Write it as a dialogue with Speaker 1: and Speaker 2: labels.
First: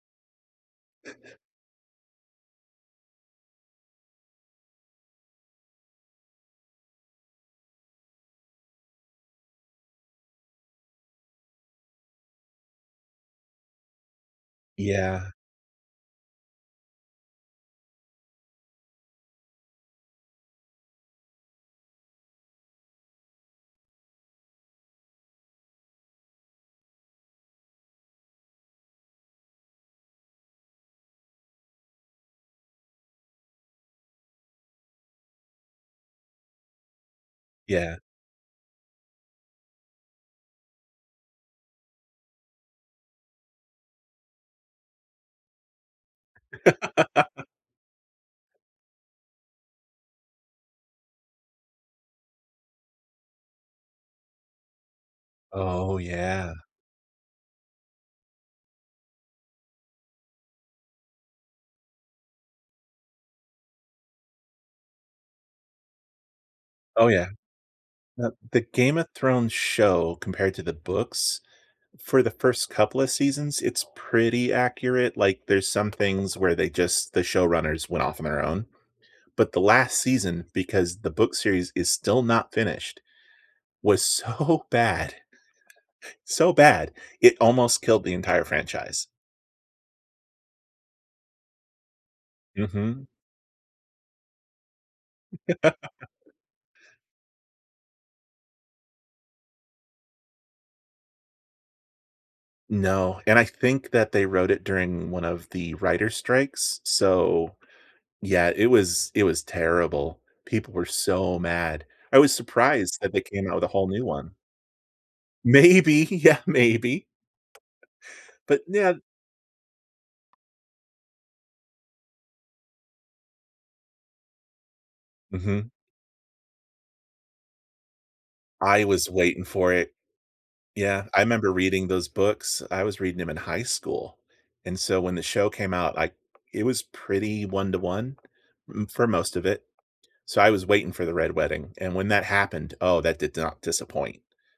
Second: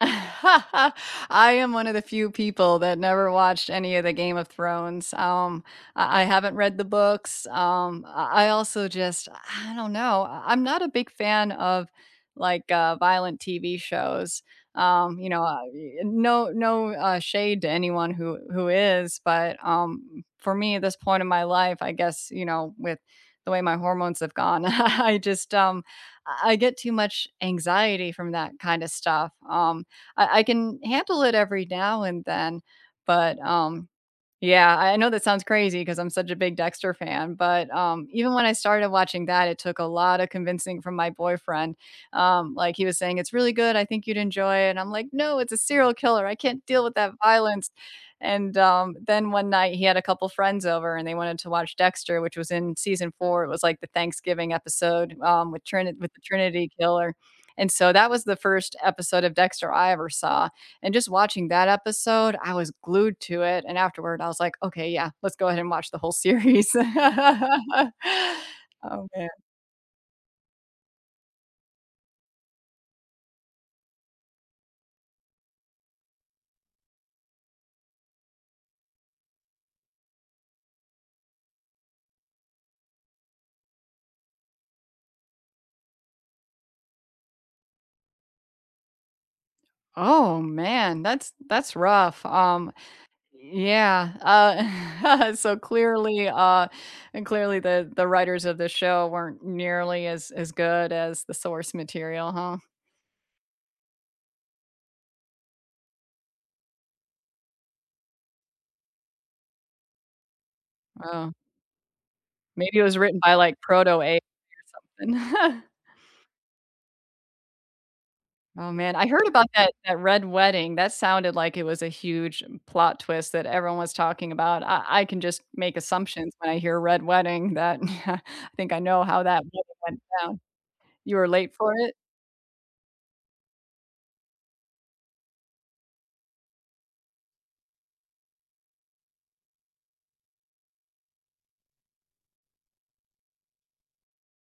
Speaker 1: I am one of the few people that never watched any of the Game of Thrones. Um, I I haven't read the books, um, I I also just I don't know. I I'm not a big fan of, like, uh, violent TV shows. um, you
Speaker 2: Yeah.
Speaker 1: know, uh, e and no no, uh, shade to anyone who who is, but, um, for me at this point in my life, I guess, you know, with the way my hormones have gone, I I just, um, I get too much anxiety from that kinda stuff, um, I I can handle it every now and then, but, um Yeah, I know that sounds crazy 'cause I'm such a big Dexter fan, but,
Speaker 2: Yeah.
Speaker 1: um, even when I started watching that, it took a lotta convincing from my boyfriend. Um, like he was saying, "It's really good, I think you'd enjoy it," I'm like, "No, it's a serial killer, I can't deal with that violence," and, um, then one night he had a couple friends over and they wanted to watch Dexter, which was in season 4, it was, like, the Thanksgiving episode, um, with
Speaker 2: Oh,
Speaker 1: Trini with the
Speaker 2: yeah.
Speaker 1: Trinity Killer, and, so that was the 1st episode of Dexter I ever saw, and, just watching that episode, I was glued to it, and afterward, I was like, "Okay, yeah, let's go ahead and watch the whole series."
Speaker 2: Oh, yeah. The The Game of
Speaker 1: Oh, man.
Speaker 2: Thrones show compared to the books, for the first couple of seasons, it's pretty accurate, like, there's some things where they just the showrunners went off on their own, but the last season, because the book series is still not finished, was so bad, so bad, it almost killed the entire franchise.
Speaker 1: Oh, man, that's that's rough, um,
Speaker 2: Mhm.
Speaker 1: yeah. Uh, so clearly, uh and clearly, the the writers of the show weren't nearly as as good as the source material, huh?
Speaker 2: No, and I think that they wrote it during one of the writer strikes, so, yeah, it was it was terrible. People were
Speaker 1: Oh.
Speaker 2: so mad. I was
Speaker 1: Maybe it was
Speaker 2: surprised that
Speaker 1: written
Speaker 2: they
Speaker 1: by,
Speaker 2: came out
Speaker 1: like,
Speaker 2: with a whole
Speaker 1: Proto
Speaker 2: new
Speaker 1: AI,
Speaker 2: one.
Speaker 1: or something.
Speaker 2: Maybe, yeah, maybe, but,
Speaker 1: Oh man,
Speaker 2: now
Speaker 1: I heard about that that Red Wedding, that sounded like it was a huge plot twist that everyone was talking about. I I can just
Speaker 2: Mhm.
Speaker 1: make assumptions when I hear "Red Wedding" that I think I
Speaker 2: I
Speaker 1: know
Speaker 2: was
Speaker 1: how
Speaker 2: waiting
Speaker 1: that would
Speaker 2: for
Speaker 1: have
Speaker 2: it.
Speaker 1: went down.
Speaker 2: Yeah,
Speaker 1: You
Speaker 2: I
Speaker 1: were
Speaker 2: remember
Speaker 1: late for
Speaker 2: reading
Speaker 1: it?
Speaker 2: those books; I was reading 'em in high school, and, so when the show came out, I it was pretty one-to-one, mm, for most of it, so, I was waiting for the Red Wedding, and when that happened, oh, that did not disappoint.